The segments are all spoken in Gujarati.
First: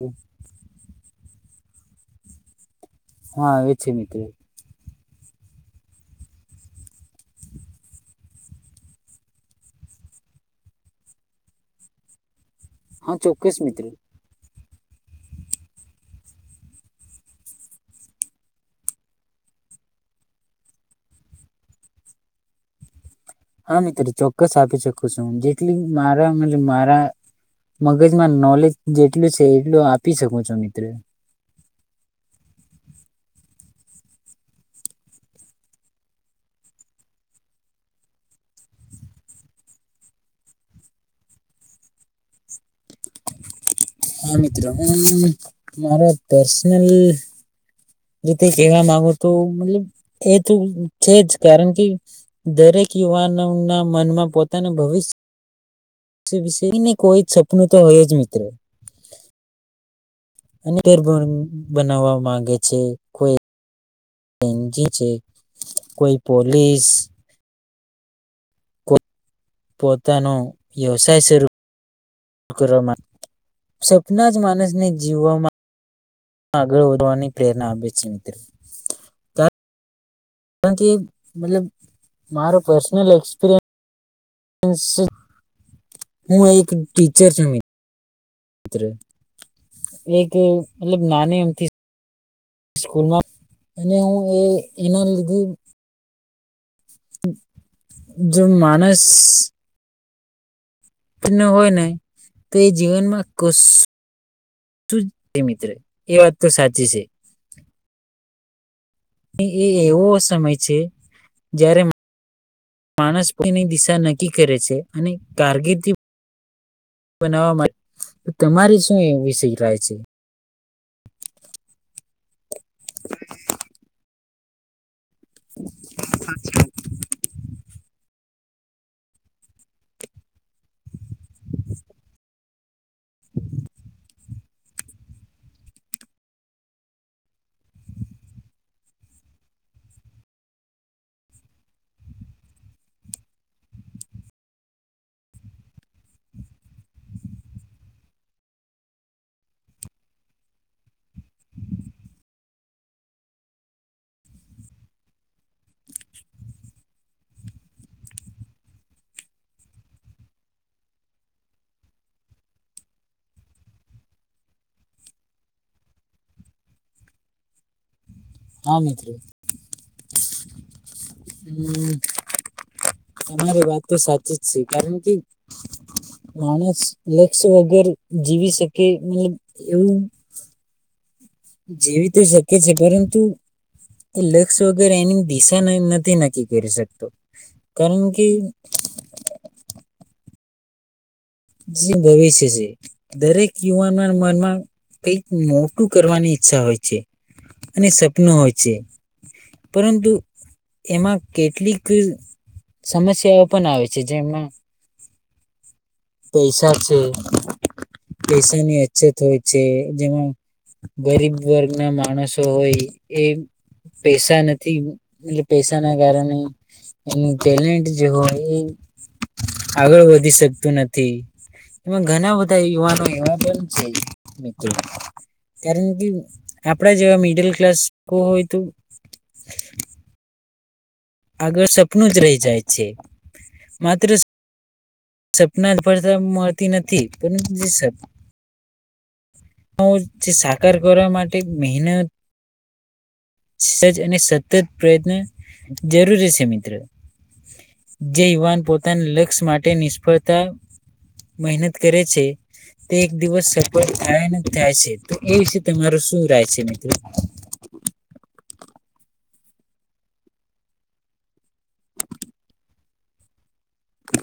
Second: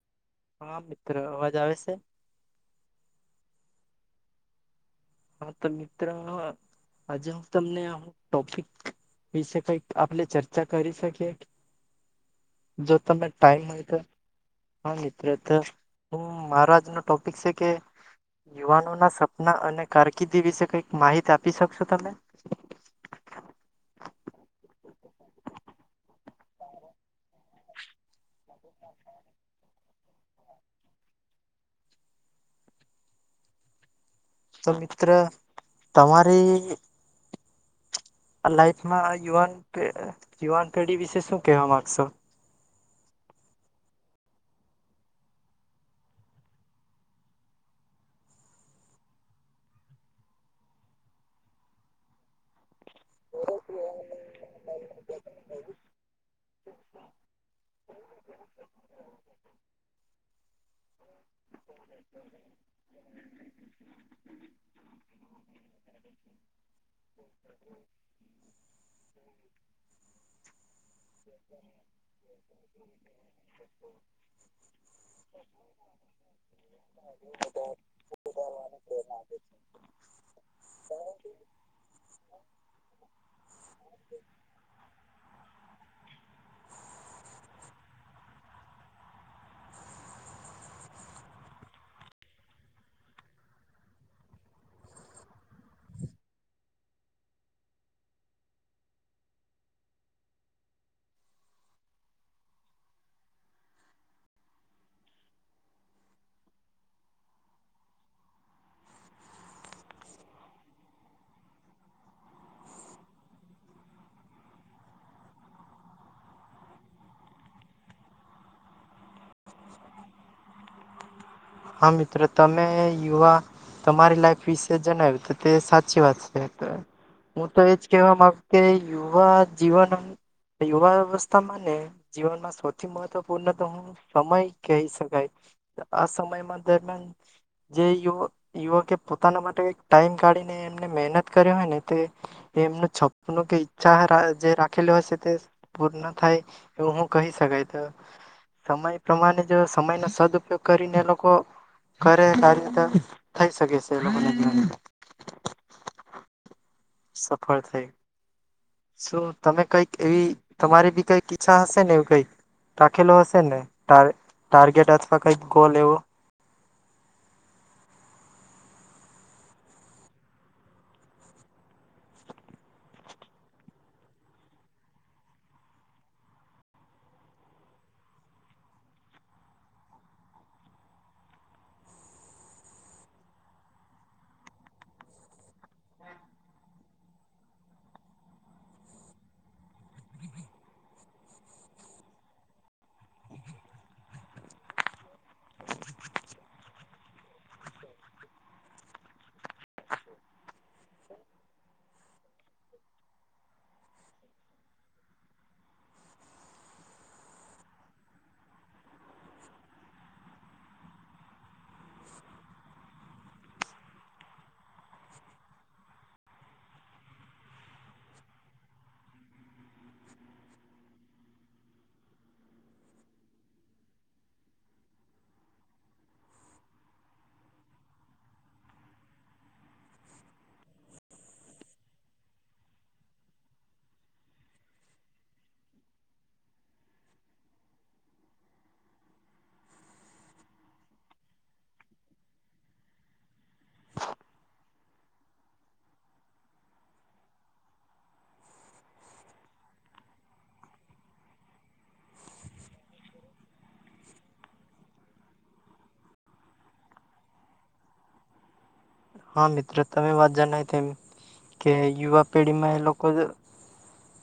હમ્મ. હા મિત્ર, અવાજ આવે સે? હા આવે છે મિત્ર. હા તો મિત્ર આજે હું તમને અમુક ટોપિક વિશે કંઈક આપણે ચર્ચા કરી શકીએ. જો હા તમે ચોક્કસ ટાઈમ મિત્ર હોય તો? હા મિત્ર તો હું મારો આજનો ટોપિક સે કે યુવાનો ના સપના અને કારકિર્દી વિશે કંઈક માહિત આપી શકશો તમે? હા મિત્ર ચોક્કસ આપી શકું છું. હું જેટલી મારા મતલબ મારા મગજમાં નોલેજ જેટલી છે એટલું આપ આપી શકું છું મિત્ર. તો મિત્ર તમારી લાઈફમાં યુવાન પે યુવાન પેઢી વિશે શું કહેવા માંગશો? હા મિત્ર હું મારા પર્સનલ રીતે કહેવા માંગો તો મતલબ એ તો છે જ કારણ કે દરેક યુવાનોના મનમાં પોતાના ભવિષ્ય કોઈને કોઈ સપનું તો હોય જ મિત્ર અનેે [unintelligible] બનવા માંગે છે કોઈ એનજી છે કોઈ પોલીસ કોઈ પોતાનો વ્યવસ સાય શરૂ કરવા માંગે, સપના જ માનસને જીવવામાં આગળ વધવાની પ્રેરણા આપે છે મિત્ર. પન કારણ કે મતલબ મારો પર્સનલ એક્સપિરિયન્સ હું એક ટીચર છું મિ મિત્ર એક મતલબ નાની અમથી સ્કૂલમાં અને હું એ એના લીધે જો માણસ હોય ને તો એ જીવનમાં કશ શું જ મિત્ર એ વાત તો સાચી છે. એ એવો સમય છે જ્યારે માનસપની દિશા નક્કી કરે છે અને કારકિર્દી બનાવવા માટે તમારી શું એ વિષય રહેાય છે? હા મિત્રો તમે યુવા તમારી લાઈફ વિશે જણાવ્યું તે સાચી વાત છે હું તો એજ કેવા મા કે યુવા જીવન યુવા વ્યવસ્થામાં ને જીવનમાં મહત્વપૂર્ણ તો હું સમય કહી શકાય આ સમય દરમિયાન જે યુવકે પોતાના માટે ટાઈમ કાઢીને એમને મહેનત કરી હોય ને તે એમનું છપ કે ઈચ્છા જે રાખેલી હશે તે પૂર્ણ થાય એવું હું કહી શકાય. તો સમય પ્રમાણે જો સમયનો સદઉપયોગ કરીને લોકો કરે તારી રીતે થઈ શકે છે એ લોકોને તો. સફળ થયું. શું તમે કઈક એવી તમારી બી કઈક ઈચ્છા હશે ને એ કઈક રાખેલો હશે ને ટાર્ગેટ અથવા કઈક ગોલ એવો? હા મિત્રો. હમ્મ તમારી વાત તો સાચી જ છે કારણ કે માણસ લક્ષ્ય વગર જીવી શકે મતલબ એવું જેવી તો શકે છે પરંતુ એ લક્ષ વગેરે એની દિશા નથી નક્કી કરી શકતો કારણ કે જે ભવિષ્ય છે દરેક યુવાનોના મનમાં કઈક મોટું કરવાની ઈચ્છા હોય છે અને સપનું હોય છે પરંતુ એમાં કેટલીક સમસ્યાઓ પણ આવે છે જેમાં પૈસા છે પૈસાની અછત હોય છે જેમાં ગરીબ વર્ગ ના માણસો હોય એ પૈસા નથી એટલે પૈસાના કારણે એમનું ટેલેન્ટ જે હોય એ આગળ વધી શકતું ન એમાં ઘણા બધા યુવાનો એવા છે મિત્રો. કારણ કે આપડા જેવા મિડલ ક્લાસ હોય તો આગળ સપનું જ રહી જાય છે માત્ર સપના જ ભરતા મળતી નથી પરંતુ સપ હ જે સાકાર કરવા માટે મહેનત સજજ અને સતત પ્રયત્ન જરૂરી છે મિત્રો. જે યુવાન પોતાના લક્ષ્ય માટે નિષ્ફળતા મહેનત કરે છે તે એક દિવસ સફળ થાય થાય છે તો એ વિશે તમારો શું રાય છે મિત્રો? હા મિત્રો તમે વાત જણાવ એમ કે યુવા પેઢીમાં એ લોકો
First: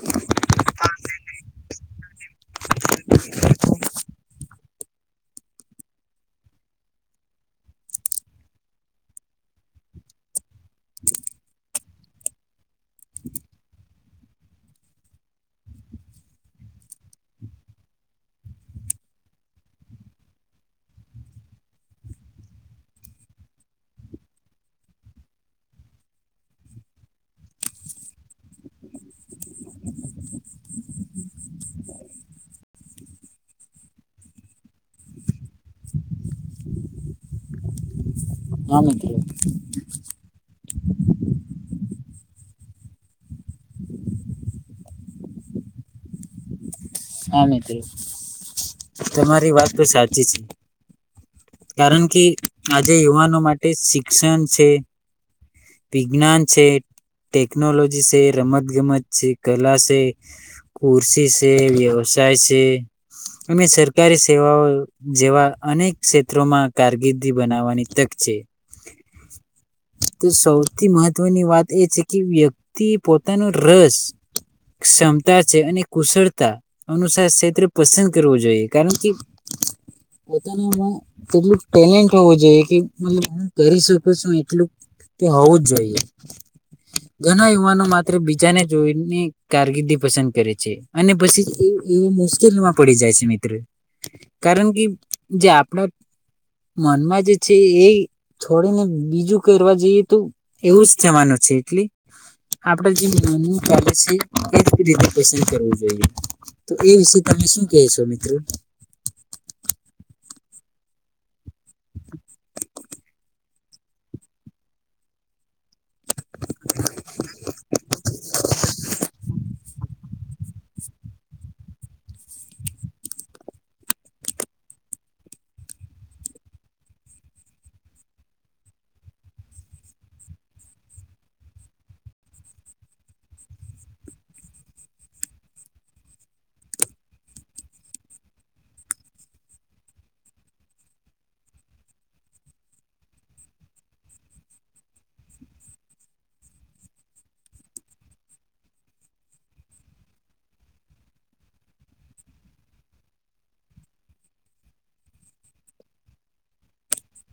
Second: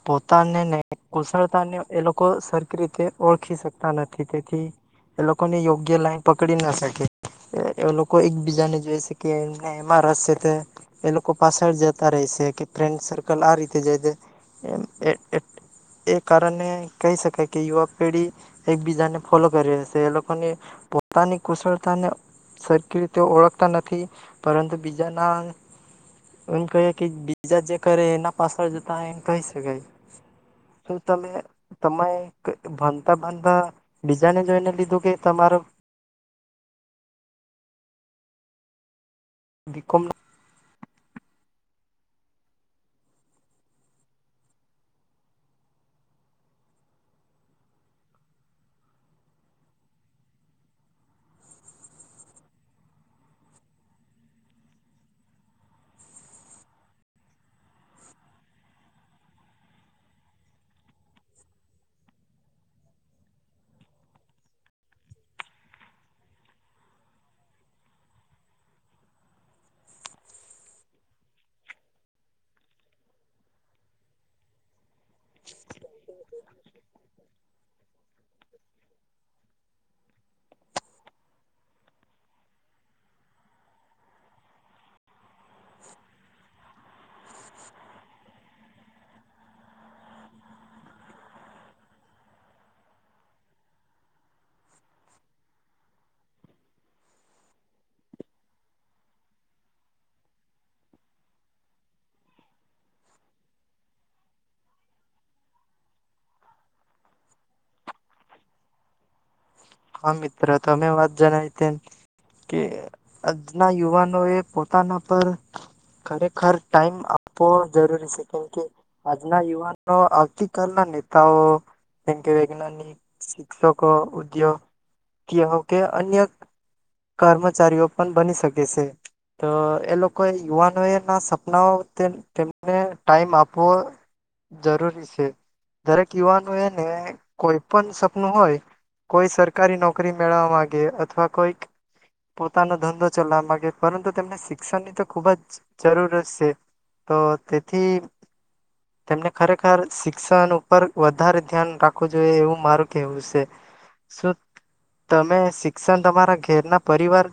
પોતાને ને કુશળતા ને એ લોક કો સરખી રીતે ઓળખી શકતા ન થી તેથી એ લોકોને યોગ્ય લાઈન પકડી ન શકે, એ લોકો એકબીજાને જોઈ શકે એમાં રસેલ તે એ લોકો પાસળ જતા રેય સે કે ફ્રેન્ડ સર્કલ આ રીતે જાય તે એ એ એ કારણે કહી શકાય કે યુવા પેઢી એકબીજાને ફોલો કરી રસે એ લોકોને પોતાની કુશળતાને સરખી રીતે ઓળખતા નથી પરંતુ બીજાના એમ કહીએ કે બીજા જે કરે એના પાસળ જતા એમ કહી શકાય, શું તમને તમે ભનતા ભનતા બીજાને જોઈને લીધું કે તમારો હા મિત્ર. બી કોમ હા મિત્ર તમારી વાત તો સાચી છે, કારણ કે આજે યુવાનો માટે શિક્ષણ સે, વિજ્ઞાન છે, ટેકનોલોજી સે, રમત ગમત છે, કલા સે, કુરશી સે, વ્યવસ વસાય સે અને સરકારી સેવાઓ જેવા અનેક ક્ષેત્રોમાં કારકિર્દી બનાવવાની તક છે, તો સૌથી મહત્વની વાત એ છે કે વ્યક્તિ પોતાનો રસ ક્ષમતા છે અને કુશળતા અનુસાર સેત્ર પસંદ કરવું જોઈએ, કારણ કે પોતાનામાં તેટલું ટેલેન્ટ હોવું જોઈએ કે મતલબ હું કરી શકુ છું એટલું તો હોવું જ જોઈએ ઘણા યુવાનો માત્ર બીજાને જોઈને કારકિર્દી પસંદ કરે છે અને પછી એ એવી મુશ્કેલીમાં પડી જાય છે મિત્ર, કારણ કે જે આપણા મનમાં જે છે એ છોડીને બીજું કરવા જઈએ તો એવું જ થવાનું છે, એટલે આપડા જે મનનું કાર્ય સે એ રીતે પસંદ કરવું જોઈએ તો એ વિશે તમે શું કેય સો મિત્ર? હા મિત્ર તમે વાત જણાય તેમ કે આજના યુવાનોએ પોતાના પર ખરેખર ટાઈમ આપવો જરૂરી સે, કેમકે આજના યુવાનો આવતીકાલના નેતાઓ જેમકે વૈજ્ઞાનિક, શિક્ષકો, ઉદ્યોગ કેવો કે અન્ય કર્મચારીઓ પણ બની શકે સે, તો એ લોકોએ યુવાનો એ ના સપનાઓ તે તેમને ટાઈમ આપવો જરૂરી સે, દરેક યુવાનો એને કોઈ પણ સપનું હોય કોઈ સર કારી નોકરી મેળવવા માગે અથવા કોઈક પોતાનો ધંધો ચલાવા માગે પરંતુ તેમને શિક્ષણની તો ખૂબ જ જરૂરત સે, તો તેથી તેમને ખરેખર શિક્ષણ ઉપર વધારે ધ્યાન રાખવું જોઈએ એવું મારું કહેવું સે, શું તમે શિક્ષણ તમારા ઘેરના પરિવાર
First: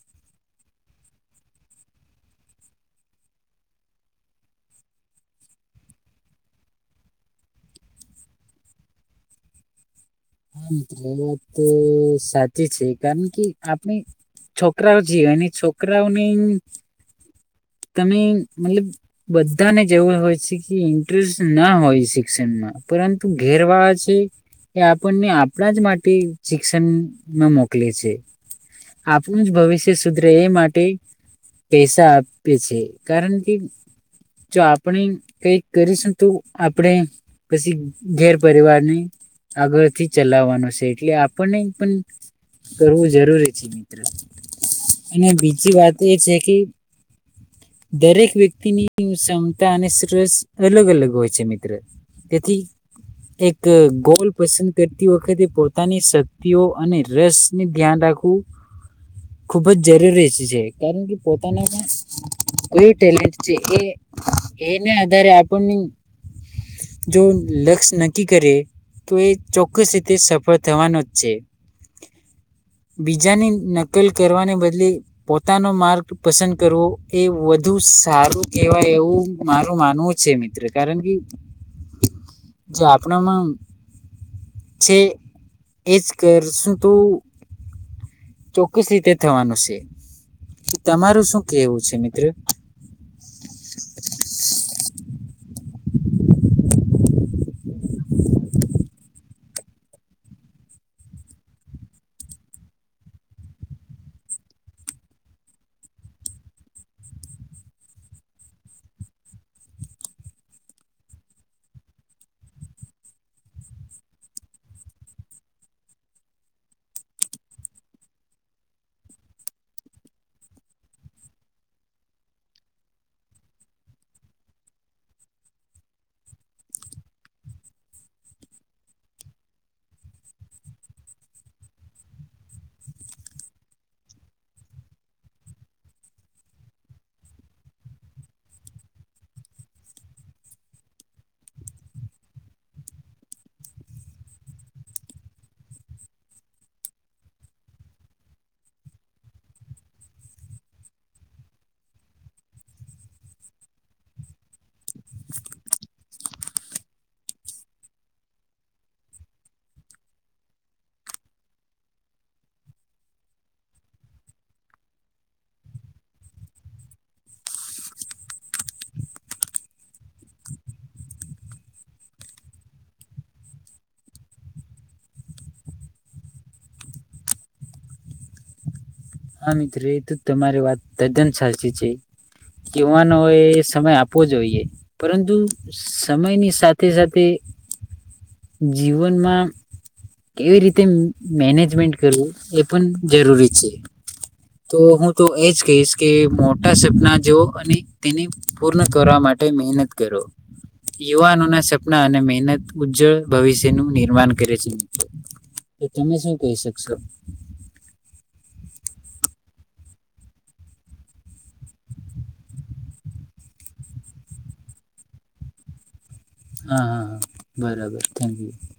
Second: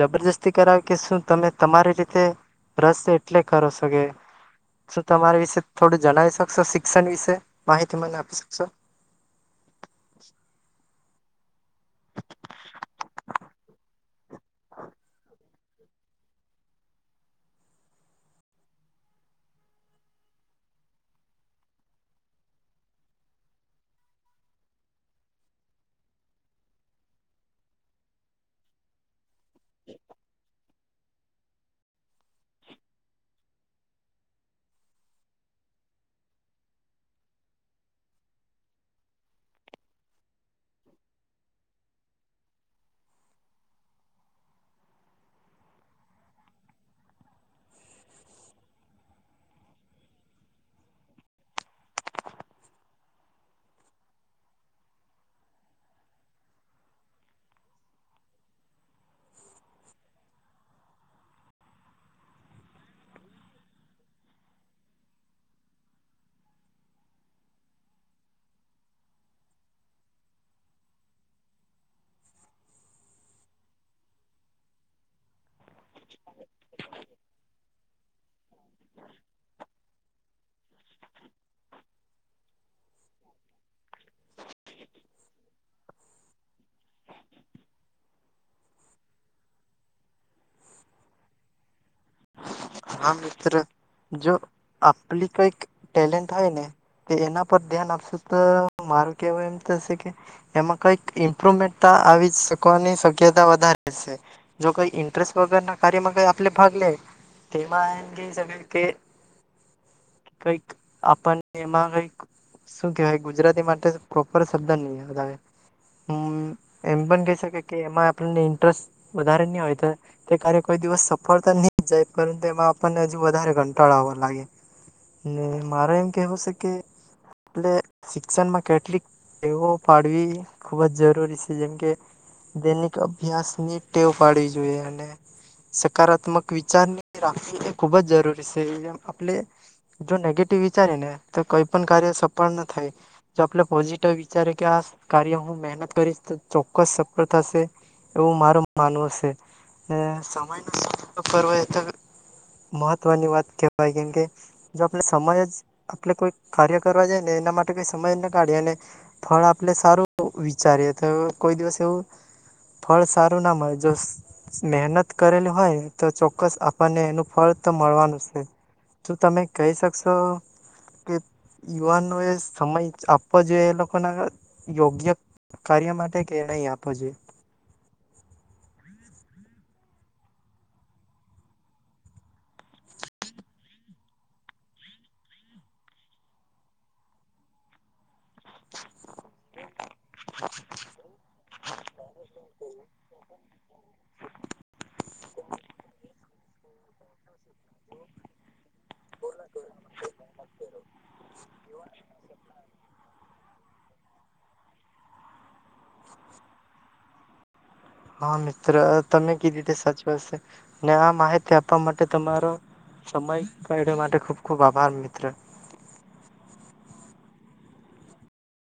જબરજસ્તી કરાવ કે શું તમે તમારી રીતે રસે એટલે કરો સો કે શું તમારી વિશે થોડું જણાવી શકશો શિક્ષણ વિશે માહિતી મને આપી શકશો? હા મિત્ર એ વાત સાચી છે કારણ કે આપણે છોકરાઓ છીએ અને છોકરાઓની તમે મતલબ બધાને જેવા હોય છે કે ઇન્ટરેસ્ટ ના હોય શિક્ષનમાં પરંતુ ઘેરવાળા છે એ આપણને આપણા જ માટે શિક્ષનમાં મોકલે છે, આપણું જ ભવિષ્ય સુધરે એ માટે પૈસા આ પે છે, કારણ કે જો આપણે કઈક કરીશું તો આપણે પછી ઘેર પરિવારને આગળથી ચલાવવાનો સે એટલે આપણને પન કરવું જરૂરી છે મિત્ર અને બીજી વાત એ છે કે દરેક વ્યક્તિની ક્ષમતા અને રસ અલગ અલગ હોય છે મિત્ર. તેથી એક ગોલ પસંદ કરતી વખતે પોતાની શક્તિઓ અને રસને ધ્યાન રાખવું ખૂબ જ જરૂરી છે. કારણ કે પોતાના પણ કોઈ ટેલેન્ટ છે એ એને આધારે આપણને જો લક્ષ નક્કી કરે તો એ ચોક્કસ રીતે સફળ થવાનો જ છે. બીજાની નકલ કરવાને બદલે પોતાનો માર્ગ પસંદ કરવો એ વધુ સારું કેહેવાય એવું મારું માનવું છે મિત્ર. કારણ કે જે આપણામાં છે એજ કરશું તો ચોક્કસ રીતે થવાનું શે. કે તમારું શું કેહેવું છે? શે મિત્ર. હા મિત્ર જો આપલી કઈક ટેલેન્ટ હોય ને તો એના પર ધ્યાન આપશો તો મારું કેવું એમ થશે કે એમાં કંઈક ઇમ્પ્રુવમેન્ટ આવી શકવાની શક્યતા વધારે છે. જો કંઈ ઇન્ટરેસ્ટ વગરના કાર્યમાં કંઈ આપણે ભાગ લે તેમાં એમ કહી શકે કે કઈક આપણને એમાં કઈક શું કેહેવાય ગુજરાતી માટે પ્રોપર શબ્દ નહી એમ પણ કહી શકે કે એમાં આપણને ઇન્ટરેસ્ટ વધારે નહી હોય તો તે ક્ય કોઈ દિવસ સફળતા નહી જાય પરંતુ એમાં આપણને હજુ વધારે કંટાળ આવવા લાગે ને મારો એમ કેહેવું શે કે આપ શિક્ષણમાં કેટલીક ટેવો પાડવી ખુબ જ જરૂરી શે. જેમ કે દૈનિક અભ્યાસની ટેવ પાડવી જોઈએ અને સકારાત્મક વિચારની રાવી એ ખુબ જ જરૂરી શે આપણે જો નેગેટિવ વિચારી ને તો કઈ પણ કાર્ય સફળ ન થાય જો આપણે પોઝિટિવ વિચારે કે આ કાર્ય હું મહેનત કરીશ તો ચોક્કસ સફળ થશે એવું મારું માનવું શે ને સમય ન કર તો મહત્વની વાત કેહેવાય કેમ કે જો આપણે સમય જ આપણે કોઈ કાર્ય કરવા જાય ને એના માટે કઈ સમય જ ના કાઢીએ અને ફળ આપણે સારું વિચારીએ તો કોઈ દિવસ એવું ફળ સારું ના મળે જો મહેનત કરેલી હોયને તો ચોક્કસ આ ને એનું ફળ તો મળવાનું શે. જો તમે કહી શકશો કે યુવાનો એ સમય આપવો જોઈએ એ લોકો ના યોગ્ય કાર્ય માટે કે નહી આપવો જોઈએ? હા મિત્ર એ તો તમારે વાત તદ્દન સાચી છે. કેવાનો હોય સમય આપવો જોઈએ. પરંતુ સમયની સાથે સાથે જીવનમાં કેવી રીતે મેનેજમેન્ટ કરવું એ પણ જરૂરી છે. તો હું તો એજ કહીશ કે મોટા સપના જો અને તેને પૂર્ણ કરવા માટે મહેનત કરો. યુવાનોના સપના અને મહેનત ઉજ્જવળ ભવિષ્યનું નિર્માણ કરે છે મિત્ર. તો તમે શું કહી શકશો? હા મિત્ર તમે કીધી તે સાચી વાત શે ને આ માહિતી આપવા માટે તમારો સમય કાવા માટે ખૂબ ખૂબ આભાર મિત્ર. હા હા હા બરાબર થેન્ક યુ.